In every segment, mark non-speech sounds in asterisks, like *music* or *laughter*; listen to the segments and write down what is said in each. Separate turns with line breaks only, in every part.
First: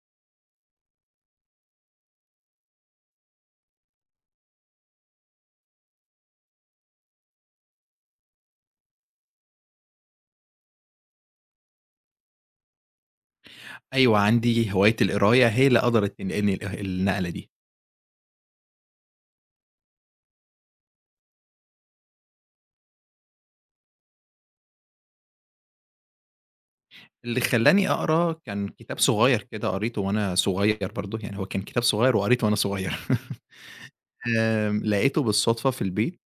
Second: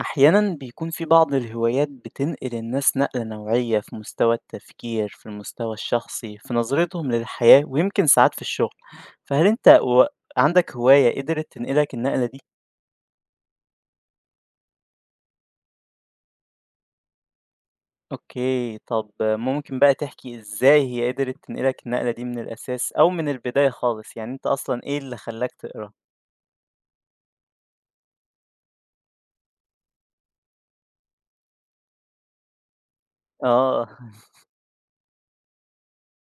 أحيانا بيكون في بعض الهوايات بتنقل الناس نقلة نوعية في مستوى التفكير في المستوى الشخصي في نظرتهم للحياة ويمكن ساعات في الشغل. فهل أنت عندك هواية قدرت تنقلك النقلة دي؟
أيوه، عندي هواية القراية هي اللي قدرت تنقلني اله النقلة دي.
أوكي، طب ممكن بقى تحكي إزاي هي قدرت تنقلك النقلة دي من الأساس أو من البداية خالص، يعني أنت أصلا إيه اللي خلاك تقرأ؟
اللي خلّاني أقرا كان كتاب صغير كده قريته وأنا صغير برضه، يعني هو كان كتاب صغير وقريته وأنا صغير. *laughs*
آه *laughs*
لقيته بالصدفة في البيت،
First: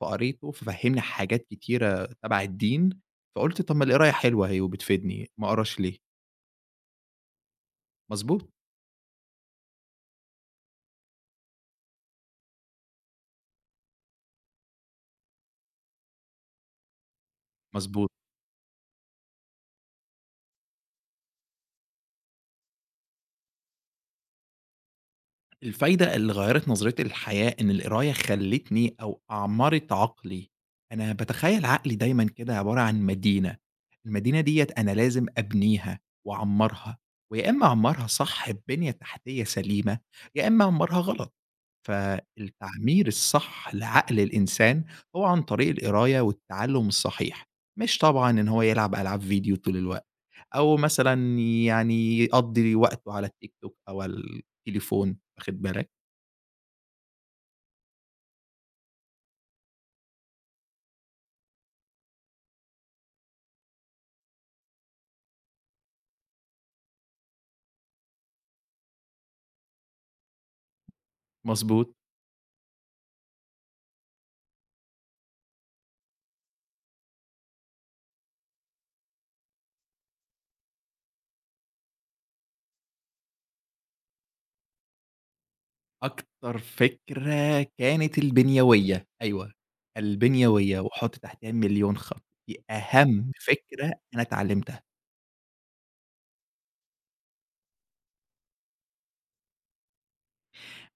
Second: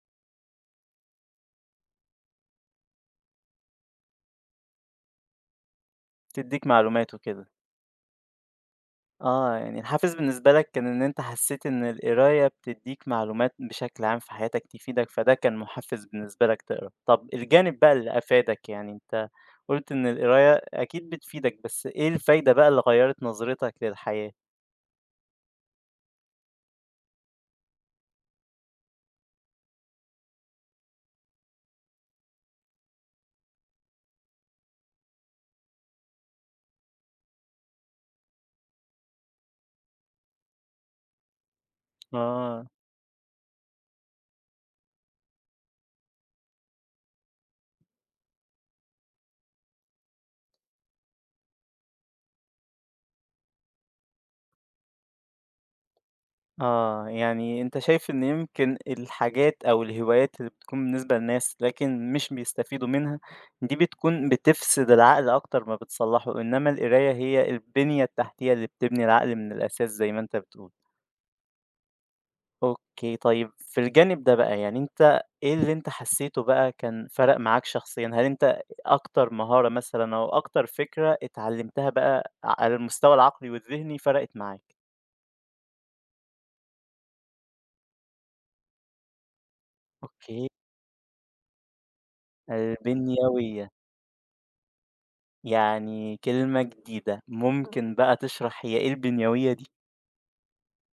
فقريته، ففهّمني حاجات كتيرة تبع الدين، فقُلت طب ما القراية حلوة أهي وبتفيدني، ما أقراش ليه؟
تديك معلومات وكده.
مضبوط،
آه، يعني الحافز بالنسبة لك كان إن أنت حسيت إن القراية بتدّيك معلومات بشكل عام في حياتك تفيدك، فده كان محفز بالنسبة لك تقرا. طب الجانب بقى
مضبوط.
اللي أفادك، يعني أنت قُلت إن القراية أكيد بتفيدك، بس إيه الفايدة بقى اللي غيّرت نظرتك للحياة؟
الفايدة اللي غيّرت نظرتي للحياة إن القراية خلّتني أو أعمرِت عقلي، أنا باتخيّل عقلي دايمًا كده عبارة عن مدينة، المدينة ديّة أنا لازم أبنيها وأعمّرها، ويا إمّا أعمّرها صح ببنية تحتية سليمة، يا إمّا أعمّرها غلط،
آه.
فالتعمير الصح لعقل الإنسان هو عن طريق القراية والتعلُّم الصحيح، مش طبعًا إن هو يلعب ألعاب فيديو طول الوقت أو مثلًا يعني يقضّي وقته على التيك توك أو على التليفون، واخد بالك؟
آه، يعني أنت شايف إن يمكن الحاجات أو الهوايات اللي بتكون بالنسبة للناس لكن مش بيستفيدوا منها دي بتكون بتفسد العقل أكتر ما بتصلحه، إنما القراية هي البنية التحتية اللي بتبني العقل من الأساس زي ما أنت بتقول.
مضبوط.
أوكي، طيب في الجانب ده بقى، يعني أنت إيه اللي أنت حسيته بقى كان فرق معاك شخصيًا؟ هل أنت أكتر مهارة مثلًا أو أكتر فكرة اتعلمتها بقى على المستوى العقلي والذهني فرقت معاك؟
أكتر فكرة كانت البنيوية، أيوه،
أوكي.
البنيوية وحُط تحتها مليون خط، دي أهم
البنيوية.
فكرة أنا اتعلمتها.
يعني كلمة جديدة، ممكن بقى تشرح هي إيه البنيوية دي؟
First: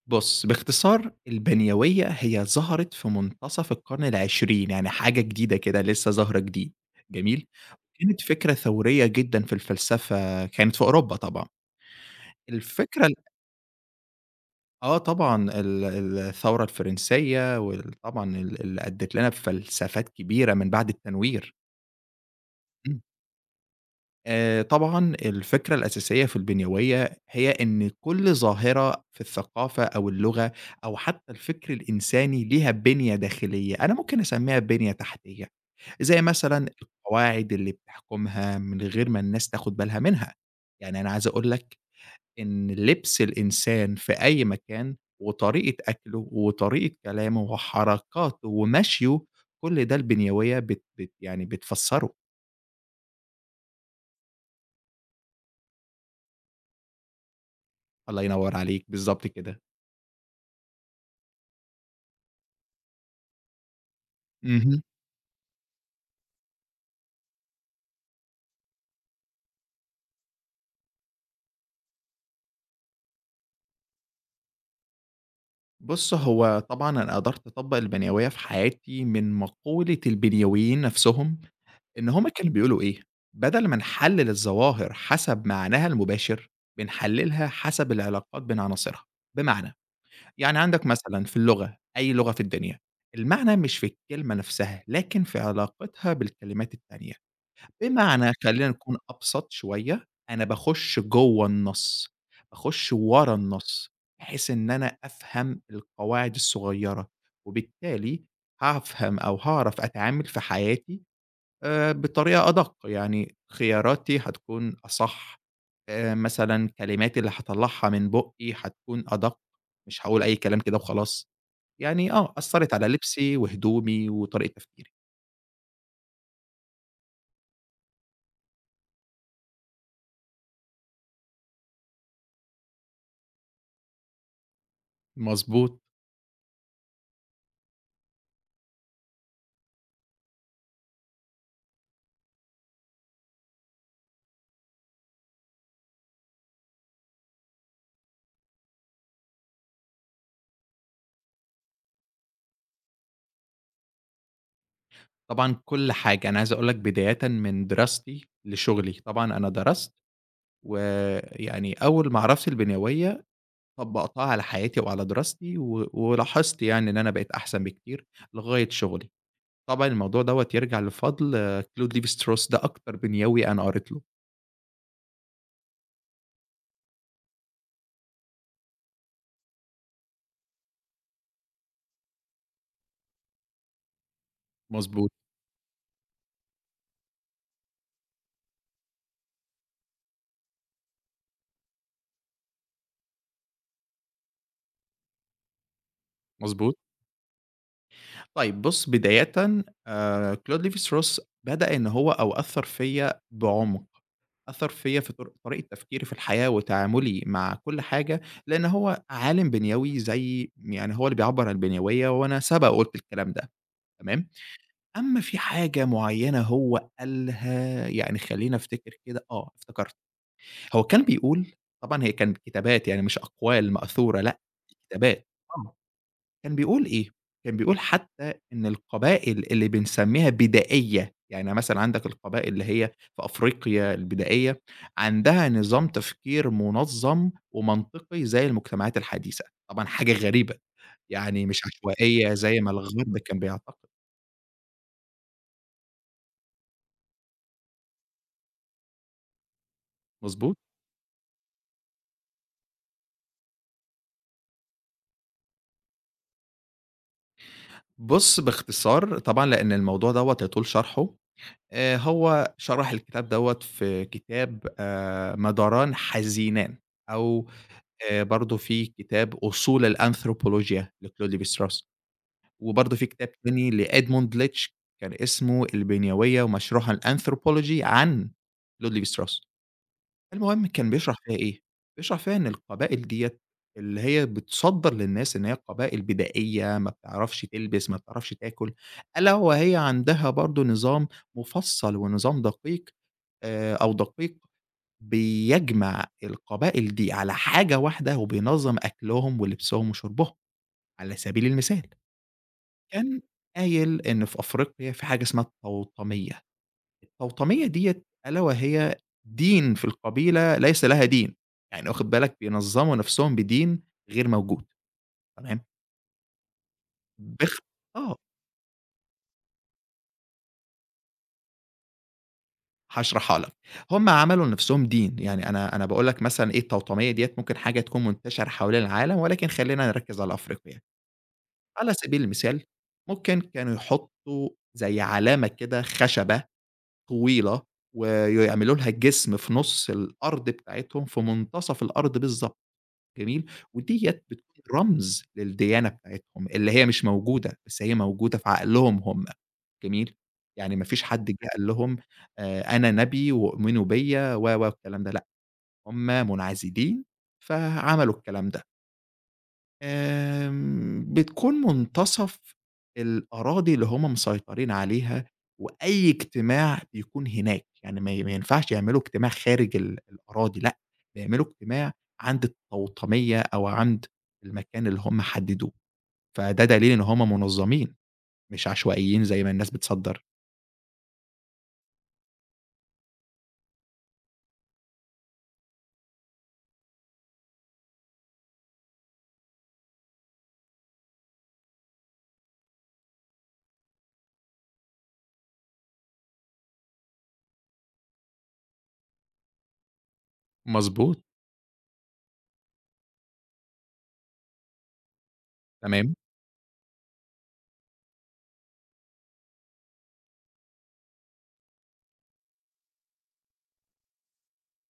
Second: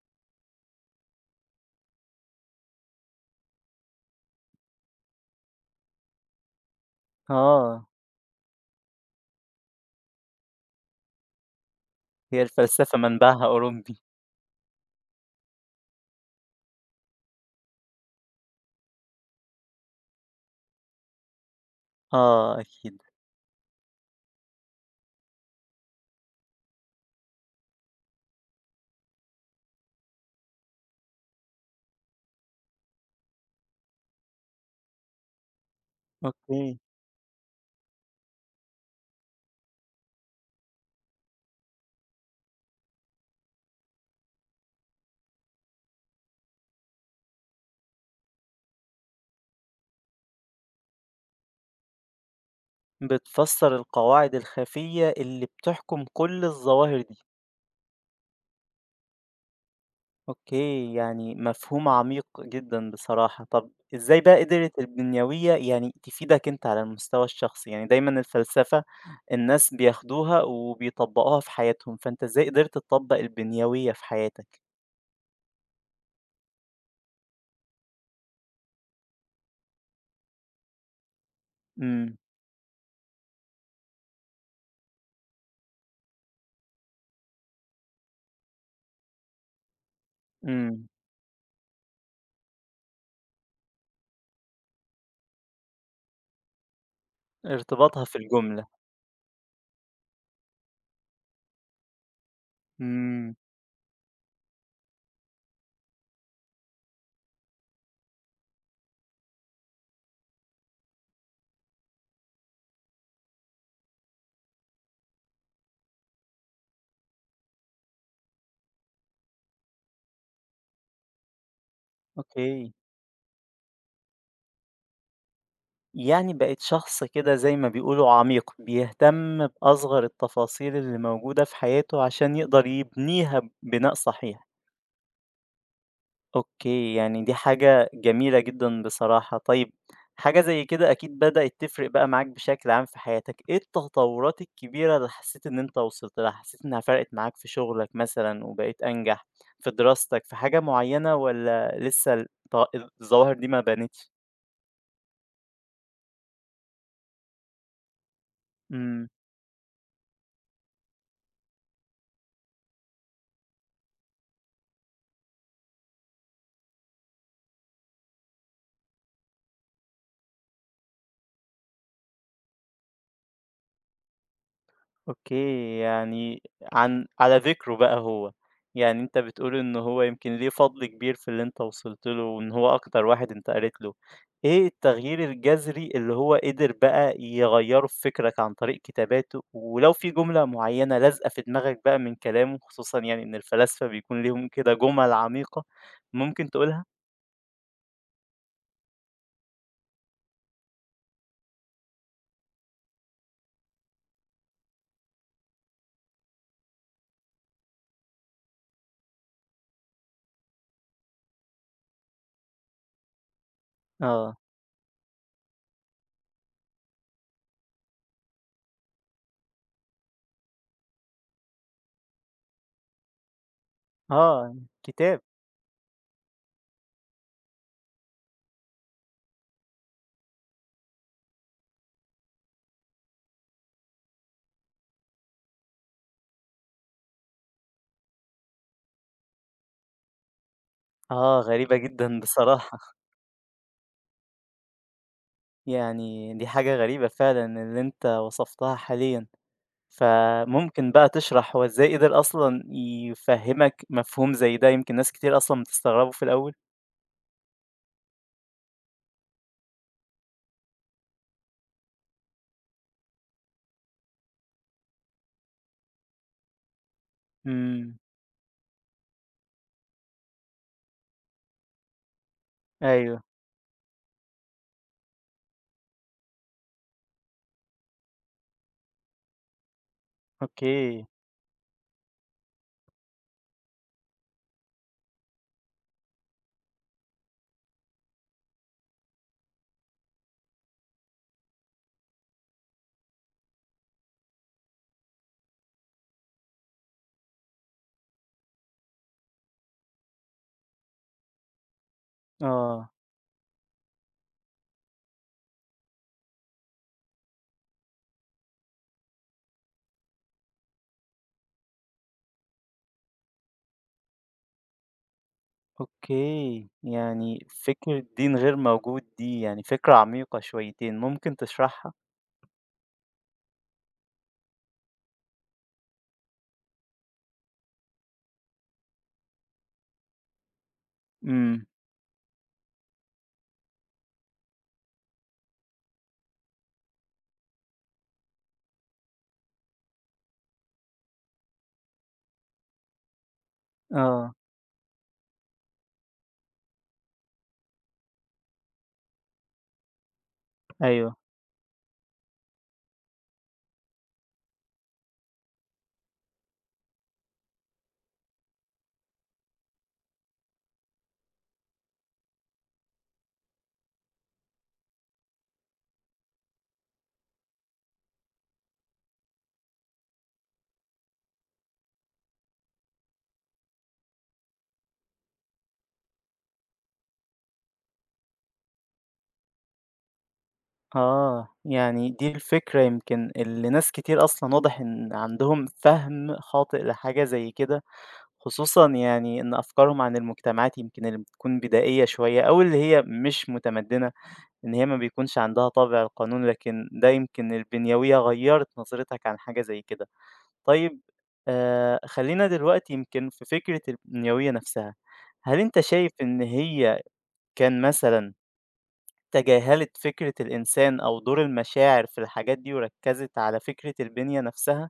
بُص، باختصار البنيوية هي ظهرت في منتصف القرن العشرين، يعني حاجة جديدة كده لسه ظاهرة جديد، جميل؟
آه.
كانت فكرة ثورية جدًا في الفلسفة، كانت في أوروبا طبعًا.
هي الفلسفة
الفكرة ال
منبعها أوروبي.
آه طبعًا، الثورة الفرنسية وال طبعًا ال اللي أدِّت لنا بفلسفات كبيرة من بعد التنوير.
آه
إمم.
أكيد.
طبعًا الفكرة الأساسية في البنيوية هي إن كل ظاهرة في الثقافة أو اللغة أو حتى الفكر الإنساني ليها بِنية داخلية، أنا ممكن أسمّيها بِنية تحتية، زي مثلًا
أوكي.
القواعد اللي بتحكمها من غير ما الناس تاخد بالها منها، يعني أنا عايز أقول لك إن لبس الإنسان في أي مكان وطريقة أكله وطريقة كلامه وحركاته ومشيه، كل ده البنيوية بت بت يعني بتفسّره،
بتفسّر القواعد الخفية اللي بتحكم كل الظواهر دي.
الله ينوّر عليك، بالضبط كده.
أوكي، يعني مفهوم عميق جدًا بصراحة. طب إزاي بقى قدرت
اهم.
البنيوية يعني تفيدك أنت على المستوى الشخصي؟ يعني دايمًا الفلسفة الناس بياخدوها وبيطبّقوها في حياتهم، فأنت إزاي قدرت تطبّق البنيوية في حياتك؟
بُص، هو طبعًا أنا قدرت أطبّق البنيويّة في حياتي من مقولة البنيويين نفسهم، إن
إمم.
هم كانوا بيقولوا إيه، بدل ما نحلّل الظواهر حسب معناها المباشر، بنحلّلها حسب العلاقات بين عناصرها، بمعنى، يعني عندك
إمم.
مثلًا في اللغة، أي لغة في الدنيا، المعنى مش في الكلمة نفسها، لكن في علاقتها بالكلمات التانية.
ارتباطها في
بمعنى
الجملة.
خلّينا نكون أبسط شوية، أنا باخُش جوّه النَص، باخُش ورا
إمم.
النَص، بحيث إن أنا أفهم القواعد الصغيّرة، وبالتالي هافهم أو هاعرف أتعامل في حياتي بطريقة أدق، يعني خياراتي هتكون أصح، مثلًا كلماتي اللي هاطلّعها من بُقّي هتكون أدق، مش هاقول أي كلام كده وخلاص، يعني آه أثّرت
أوكي.
على لبسي وهدومي وطريقة تفكيري.
يعني بقِت شخص كده زي ما بيقولوا عميق، بيهتم بأصغر التفاصيل اللي موجودة في حياته عشان يقدر يبنيها بناء صحيح.
مضبوط.
أوكي، يعني دي حاجة جميلة جدًا بصراحة. طيب، حاجة زي كده أكيد بدأت تفرق بقى معاك بشكل عام في حياتك، إيه التطوّرات الكبيرة اللي حسّيت إن أنت وصلت لها، حسّيت إنها فرقِت معاك في شغلك مثلًا وبقيت أنجح، في دراستك، في حاجة معيّنة والّا لسه الظواهر دي ما بانتش؟
طبعًا كل حاجة، أنا عايز أقول لك بدايةً من دراستي لشغلي،
إمم.
طبعًا أنا درست، ويعني أول معرفتي البنيوية طبّقتها على حياتي وعلى دراستي، ولاحظت يعني إن أنا بقيت أحسن بكتير لغاية شغلي، طبعًا الموضوع دوّة يرجع لفضل آه، كلود ليف ستروس ده أكتر بنيوي أنا قريت له،
أوكي، يعني عن على ذكره بقى هو، يعني أنت بتقول إن هو يمكن ليه فضل كبير في اللي أنت وصلت له، وإن هو أكتر واحد أنت قريت له، إيه
مضبوط،
التغيير الجذري اللي هو قدر بقى يغيّره في فكرك عن طريق كتاباته؟ ولو في جملة معيّنة لازقة في دماغك بقى من كلامه، خصوصًا يعني إن الفلاسفة بيكون ليهم كده جُمل عميقة، ممكن
مضبوط.
تقولها؟
طيب بُص بدايةً كلود ليف ستروس بدأ إن هو أو أثّر فيّا بعمق. أثّر فيّا في طريقة تفكيري في الحياة وتعاملي مع كل حاجة، لإن هو عالم بنيوي زي يعني هو اللي بيعبّر عن البنيوية وأنا سبق وقُلت الكلام ده، تمام؟
آه.
أمّا في حاجة معيّنة هو قالها يعني خلّيني أفتكر كده، آه افتكرت، هو كان بيقول طبعًا هي كانت كتابات يعني مش أقوال مأثورة لأ،
آه، كتاب.
كتابات. كان بيقول إيه، كان بيقول حتى إن القبائل اللي بنسميها بدائية، يعني مثلًا عندك القبائل اللي هي في أفريقيا البدائية، عندها نظام تفكير منظم ومنطقي زي المجتمعات الحديثة، طبعًا حاجة غريبة،
آه،
يعني مش
غريبة جدًا
عشوائية زي ما
بصراحة.
الغرب كان بيعتقد،
يعني دي حاجة غريبة فعلًا اللي أنت وصفتها حاليًا،
مضبوط؟
فممكن بقى تشرح هو إزاي قدر أصلًا يفهّمك مفهوم زي ده؟ يمكن ناس كتير أصلًا بتستغربه في الأول.
بُص باختصار طبعًا لأن الموضوع دوّة يطول شرحه، هو شرح الكتاب دوّة في كتاب مداران حزينان أو
إمم.
برضه في كتاب أصول الأنثروبولوجيا لكلود ليvi-strauss، وبرضه في
أيوه.
كتاب تاني لEdmund Leach كان اسمه البنيوية ومشروعها الأنثروبولوجي عن كلود ليvi-strauss. المهم كان
أوكي.
بيشرح فيها إيه، بيشرح فيها إن القبائل ديّة اللي هي بتصدّر للناس إن هي قبائل بدائية ما بتعرفش تلبس، ما بتعرفش تاكل، ألا وهي عندها برضه نظام مفصّل ونظام دقيق أو دقيق بيجمع القبائل دي على حاجة واحدة وبينظّم أكلهم ولبسهم وشربهم، على سبيل المثال
آه.
كان قايل إن في أفريقيا في حاجة اسمها التوطمية، التوطمية ديّة ألا وهي دين في القبيلة ليس لها دين، يعني واخد بالك بينظّموا نفسهم بدين غير موجود تمام،
أوكي، يعني
باخ
فكرة
آه
دين غير موجود دي يعني فكرة عميقة شويتين، ممكن تشرحها؟
هاشرحها لك، هم عملوا لنفسهم دين، يعني أنا باقول لك مثلًا إيه التوطمية ديّة ممكن حاجة تكون منتشرة حوالين العالم ولكن خلّينا نركّز على أفريقيا.
إمم.
على سبيل المثال ممكن كانوا يحطّوا زي علامة كده خشبة طويلة، ويعملوا لها جسم في نُص الأرض بتاعتهم، في منتصف الأرض بالضبط، جميل؟ وديّة
آه.
بتكون رمز للديانة بتاعتهم، اللي هي مش موجودة، بس هي موجودة في عقلهم هم، جميل؟ يعني ما فيش
أيوه.
حد جه قال لهم أنا نبي وأؤمنوا بيّا و، و، والكلام ده لأ، هم منعزلين فعملوا الكلام ده. آمم، بتكون منتصف الأراضي اللي هم مسيطرين عليها، وأي اجتماع بيكون هناك، يعني ما ينفعش يعملوا اجتماع خارج الأراضي لأ، بيعملوا اجتماع عند التوطمية أو عند المكان اللي هم حددوه، فده دليل إن هم منظمين، مش عشوائيين زي ما الناس بتصدّر.
آه، يعني دي الفكرة يمكن اللي ناس كتير أصلًا واضح إن عندهم فهم خاطئ لحاجة زي كده. خصوصًا يعني إن أفكارهم عن المجتمعات يمكن اللي بتكون بدائية شوية أو اللي هي مش متمدنة، إن هي ما بيكونش عندها طابع القانون، لكن ده يمكن البنيوية غيّرت نظرتك عن حاجة زي كده. طيب
مضبوط،
خلّينا دلوقتي يمكن في فكرة البنيوية نفسها، هل أنت شايف
تمام.
إن هي كان مثلًا تجاهلت فكرة الإنسان أو دور المشاعر في الحاجات دي وركّزت على فكرة البنية نفسها؟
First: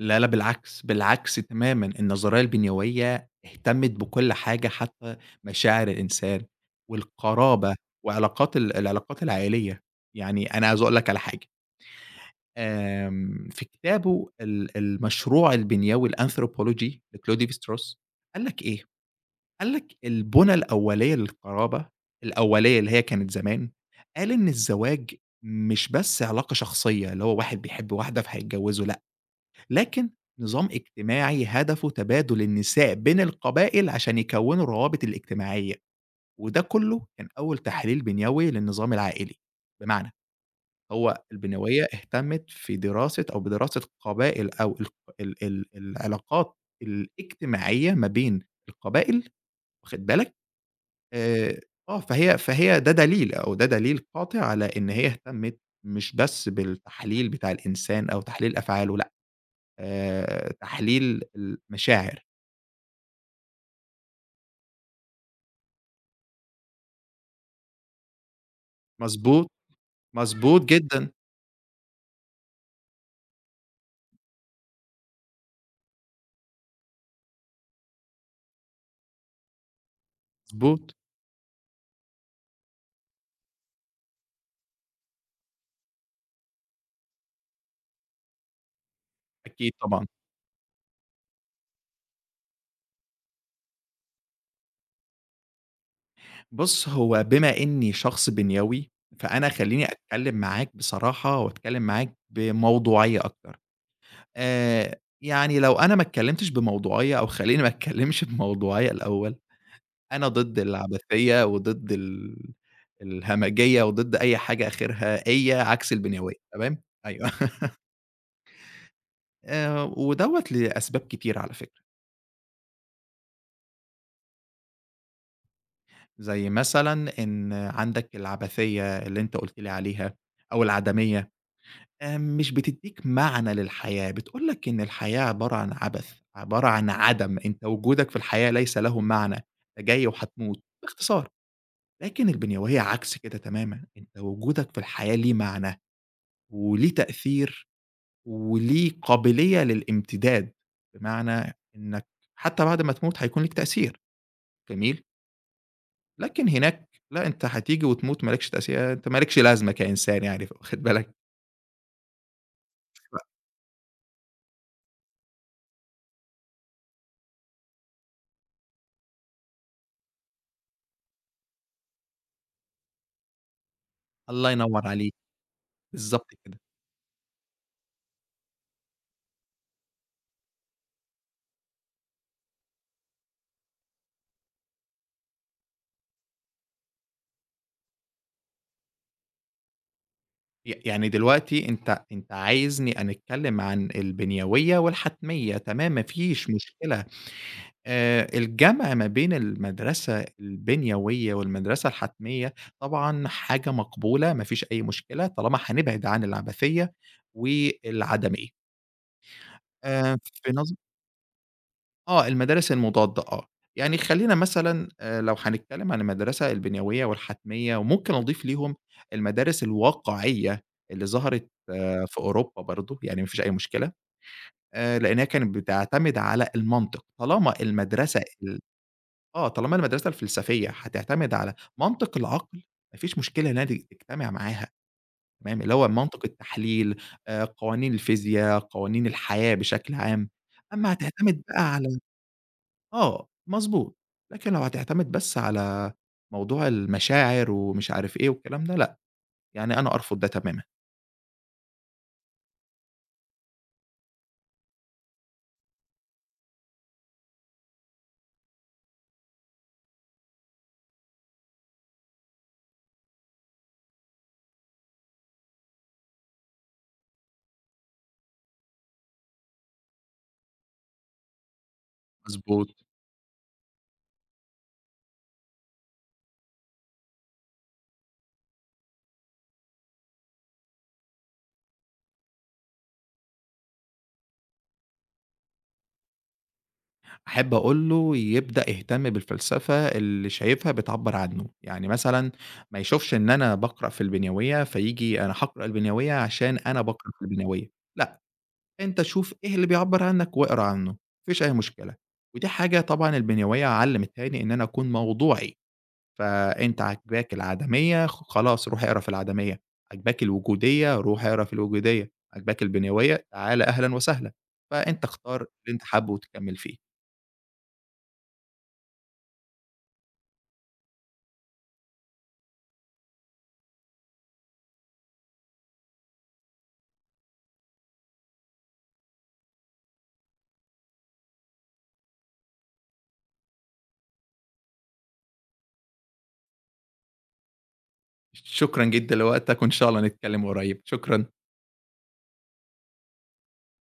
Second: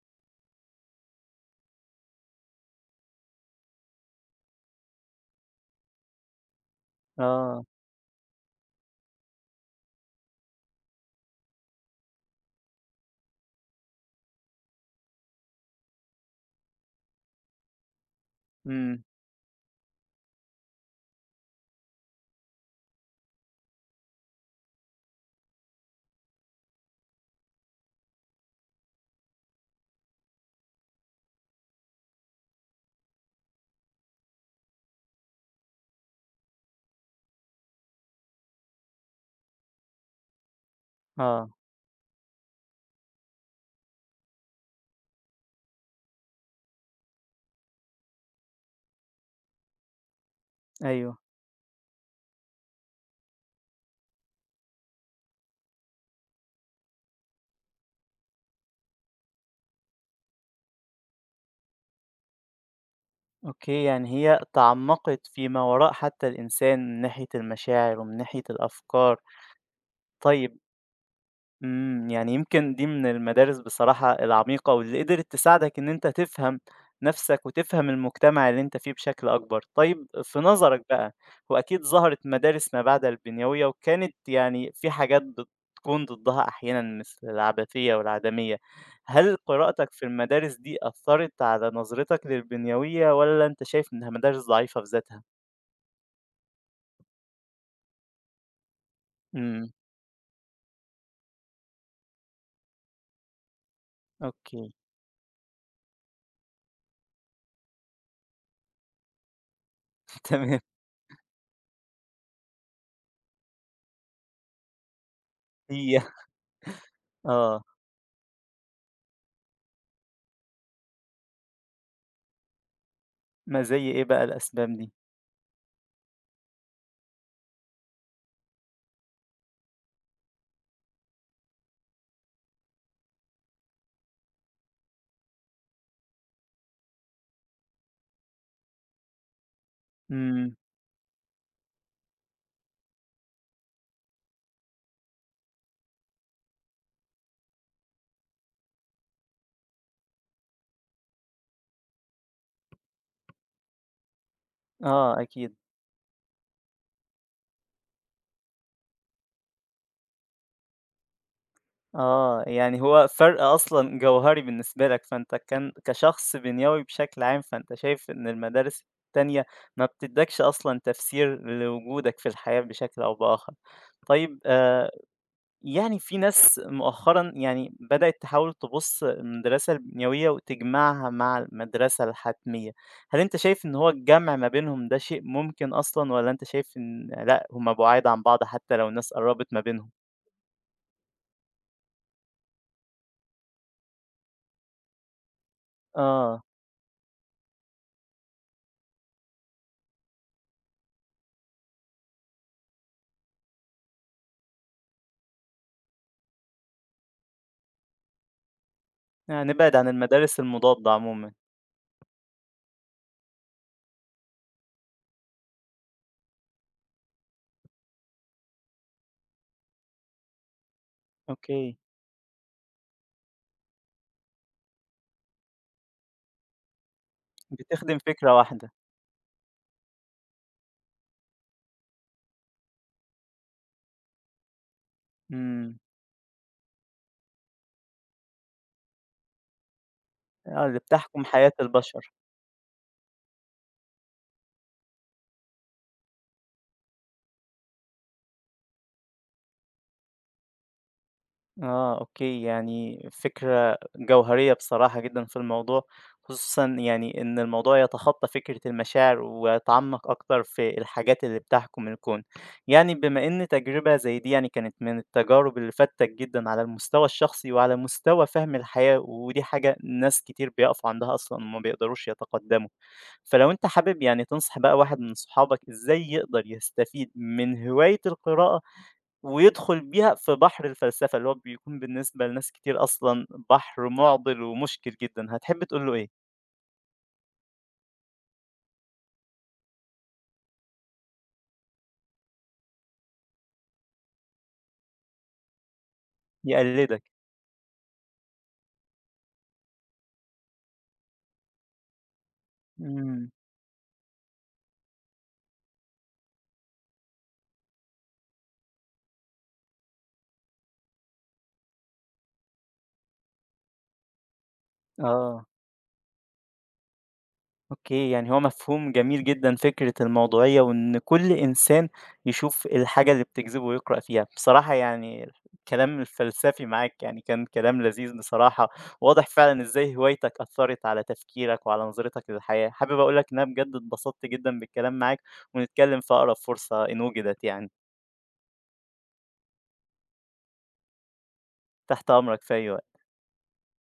لا، لا بالعكس، بالعكس تمامًا، النظرية البنيوية اهتمت بكل حاجة حتى مشاعر الإنسان
آه.
والقرابة وعلاقات العلاقات العائلية، يعني أنا عايز أقول لك على حاجة، آمم في كتابه المشروع البنيوي الanthropology لكلوديف ستروس قال لك إيه،
إمم.
قال لك البُنى الأولية للقرابة، الأولية اللي هي كانت زمان، قال إن الزواج مش بس علاقة شخصية، اللي هو واحد بيحب واحدة فهيتجوزوا، لكن نظام اجتماعي هدفه تبادل النساء بين القبائل عشان يكونوا الروابط الاجتماعية وده كله كان أول تحليل بنيوي للنظام العائلي بمعنى هو
آه.
البنيوية اهتمت في دراسة أو بدراسة قبائل أو ال ال ال العلاقات الاجتماعية ما بين القبائل واخد بالك
أيوه.
آه آه، فهي ده دليل قاطع على إن هي اهتمت مش بس بالتحليل بتاع الإنسان أو تحليل أفعاله تحليل المشاعر.
أوكي، يعني هي تعمّقت فيما وراء حتى الإنسان من ناحية المشاعر ومن ناحية الأفكار.
مضبوط،
طيب،
مضبوط جدًا،
إمم، يعني يمكن دي من المدارس بصراحة العميقة واللي قدرت تساعدك إن أنت تفهم نَفْسك وتفهم المجتمع اللي أنت فيه بشكل أكبر. طيب في نظرك
مضبوط.
بقى، هو أكيد ظهرت مدارس ما بعد البنيوية وكانت يعني في حاجات بتكون ضدها أحيانًا مثل العبثية والعدمية، هل
أكيد
قراءتك في
طبعًا.
المدارس دي أثّرت على نظرتك للبنيوية والّا أنت شايف إنها مدارس ضعيفة في ذاتها؟
بُص، هو بما إنّي شخص بنيوي، فأنا
إمم.
خلّيني أتكلّم معاك بصراحة وأتكلّم معاك بموضوعية أكتر.
أوكي.
يعني لو أنا ما اتكلّمتش بموضوعية أو خلّيني ما اتكلّمش *laughs* بموضوعية الأول،
*laughs*
أنا ضد
تمام.
العبثية وضد الهمجية وضد أي حاجة آخرها إيّة عكس
هي
البنيوية، تمام؟ أيوه.
آه.
*laughs* ودوّة لأسباب كتيرة على فكرة.
ما زي إيه بقى الأسباب دي؟
زي مثلًا إن عندك العبثية اللي أنت قُلت لي عليها أو العدمية، مش بتدّيك معنى للحياة، بتقول لك إن الحياة عبارة عن عبث، عبارة عن عدم، أنت وجودك في الحياة ليس له معنى، أنت جاي
إمم.
وهتموت، باختصار. لكن البنيوية عكس كده تمامًا، أنت وجودك في الحياة ليه معنى وليه تأثير وليه قابلية للإمتداد، بمعنى إنك حتى بعد ما تموت هيكون ليك تأثير، جميل؟
آه أكيد.
لكن هناك لأ، أنت هتيجي وتموت ما لكش أنت ما لكش لازمة كإنسان يعني، واخد بالك؟
آه، يعني هو فرق أصلًا جوهري بالنسبة لك، فأنت كان كشخص بنيوي بشكل عام، فأنت شايف إن المدارس التانية ما بتدّكش أصلًا تفسير لوجودك في الحياة بشكل أو بآخر. طيب
الله ينور عليك،
يعني في
بالضبط كده.
ناس مؤخرًا يعني بدأت تحاول تبُص المدرسة البنيوية وتجمعها مع المدرسة الحتمية، هل أنت شايف إن هو الجمع ما بينهم ده شيء ممكن أصلًا والّا أنت شايف إن لأ، هُم بُعاد عن بعض حتى لو الناس قرّبت ما بينهم؟
يعني دلوقتي أنت عايزني أنا أتكلم عن البنيوية والحتمية، تمام، ما
آه.
فيش مشكلة. الجمع ما بين المدرسة البنيوية والمدرسة الحتمية طبعًا حاجة مقبولة، ما فيش أي مشكلة، طالما هنبعد عن العبثية والعدمية.
آه، نبعد عن
آآ،
المدارس
في نظ
المضادة عمومًا.
آه، المدارس المضادة آه. يعني خلّينا مثلًا لو هنتكلّم عن المدرسة البنيوية والحتمية وممكن أضيف ليهم المدارس الواقعية اللي ظهرت
أوكي،
آه، في أوروبا برضه، يعني ما فيش أي مشكلة، لإنها كانت بتعتمد على المنطق. طالما
بتخدم
المدرسة
فكرة
ال
واحدة.
آه، طالما المدرسة الفلسفية هتعتمد على منطق العقل، ما فيش مشكلة إنها تجتمع معاها، تمام، اللي
إمم.
هو منطق التحليل، قوانين الفيزيا، قوانين الحياة بشكل عام.
آه، اللي
أمّا
بتحكم
هتعتمد
حياة
بقى على
البشر.
آه، مضبوط. لكن لو هتعتمد بس على موضوع المشاعر ومش عارف إيه والكلام ده، لأ، يعني أنا أرفض ده تمامًا.
آه، أوكي، يعني فكرة جوهرية بصراحة جدًا في الموضوع، خصوصًا يعني إن الموضوع يتخطى فكرة المشاعر ويتعمق أكتر في الحاجات اللي بتحكم الكون. يعني بما إن تجربة زي دي يعني كانت من التجارب اللي فادتك جدًا على المستوى الشخصي وعلى مستوى فهم الحياة، ودي حاجة ناس كتير بيقفوا عندها أصلًا وما بيقدروش يتقدموا.
مضبوط.
فلو أنت حابب يعني تنصح بقى واحد من صحابك إزاي يقدر يستفيد من هواية القراءة ويدخل بيها في بحر الفلسفة، اللي هو بيكون بالنسبة لناس كتير أصلًا بحر مُعضِل ومُشكِل جدًا، هتحب تقول له إيه؟
أحب أقول له يبدأ يهتم بالفلسفة اللي شايفها بتعبّر عنه. يعني مثلًا ما يشوفش إن أنا باقرأ في البنيوية، فييجي أنا هاقرأ البنيوية عشان أنا
يقلدك.
باقرأ في البنيوية، لأ، أنت شوف إيه اللي بيعبّر عنك واقرا عنه، ما فيش أي مشكلة. ودي حاجة طبعًا
إمم.
البنيوية علّمتها لي إن أنا أكون موضوعي. فأنت عاجباك العدمية، خلاص روح اقرا في العدمية، عاجباك الوجودية، روح اقرا في الوجودية، عاجباك البنيوية، تعال أهلًا وسهلًا، فأنت اختار
آه.
اللي أنت حابه وتكمّل فيه.
أوكي، يعني هو مفهوم جميل جدًا فكرة الموضوعية، وإن كل إنسان يشوف الحاجة اللي بتجذبه ويقرأ فيها. بصراحة يعني الكلام الفلسفي معاك يعني كان كلام لذيذ بصراحة، واضح فعلًا إزاي هوايتك أثّرت على تفكيرك وعلى نظرتك للحياة. حابب أقول لك إن أنا بجد اتبسطت جدًا بالكلام معاك، ونتكلم في أقرب فرصة إن وجدت يعني.
شكرًا جدًا لوقتك، وإن شاء الله نتكلم قريب، شكرًا.
تحت أمرك في أي وقت.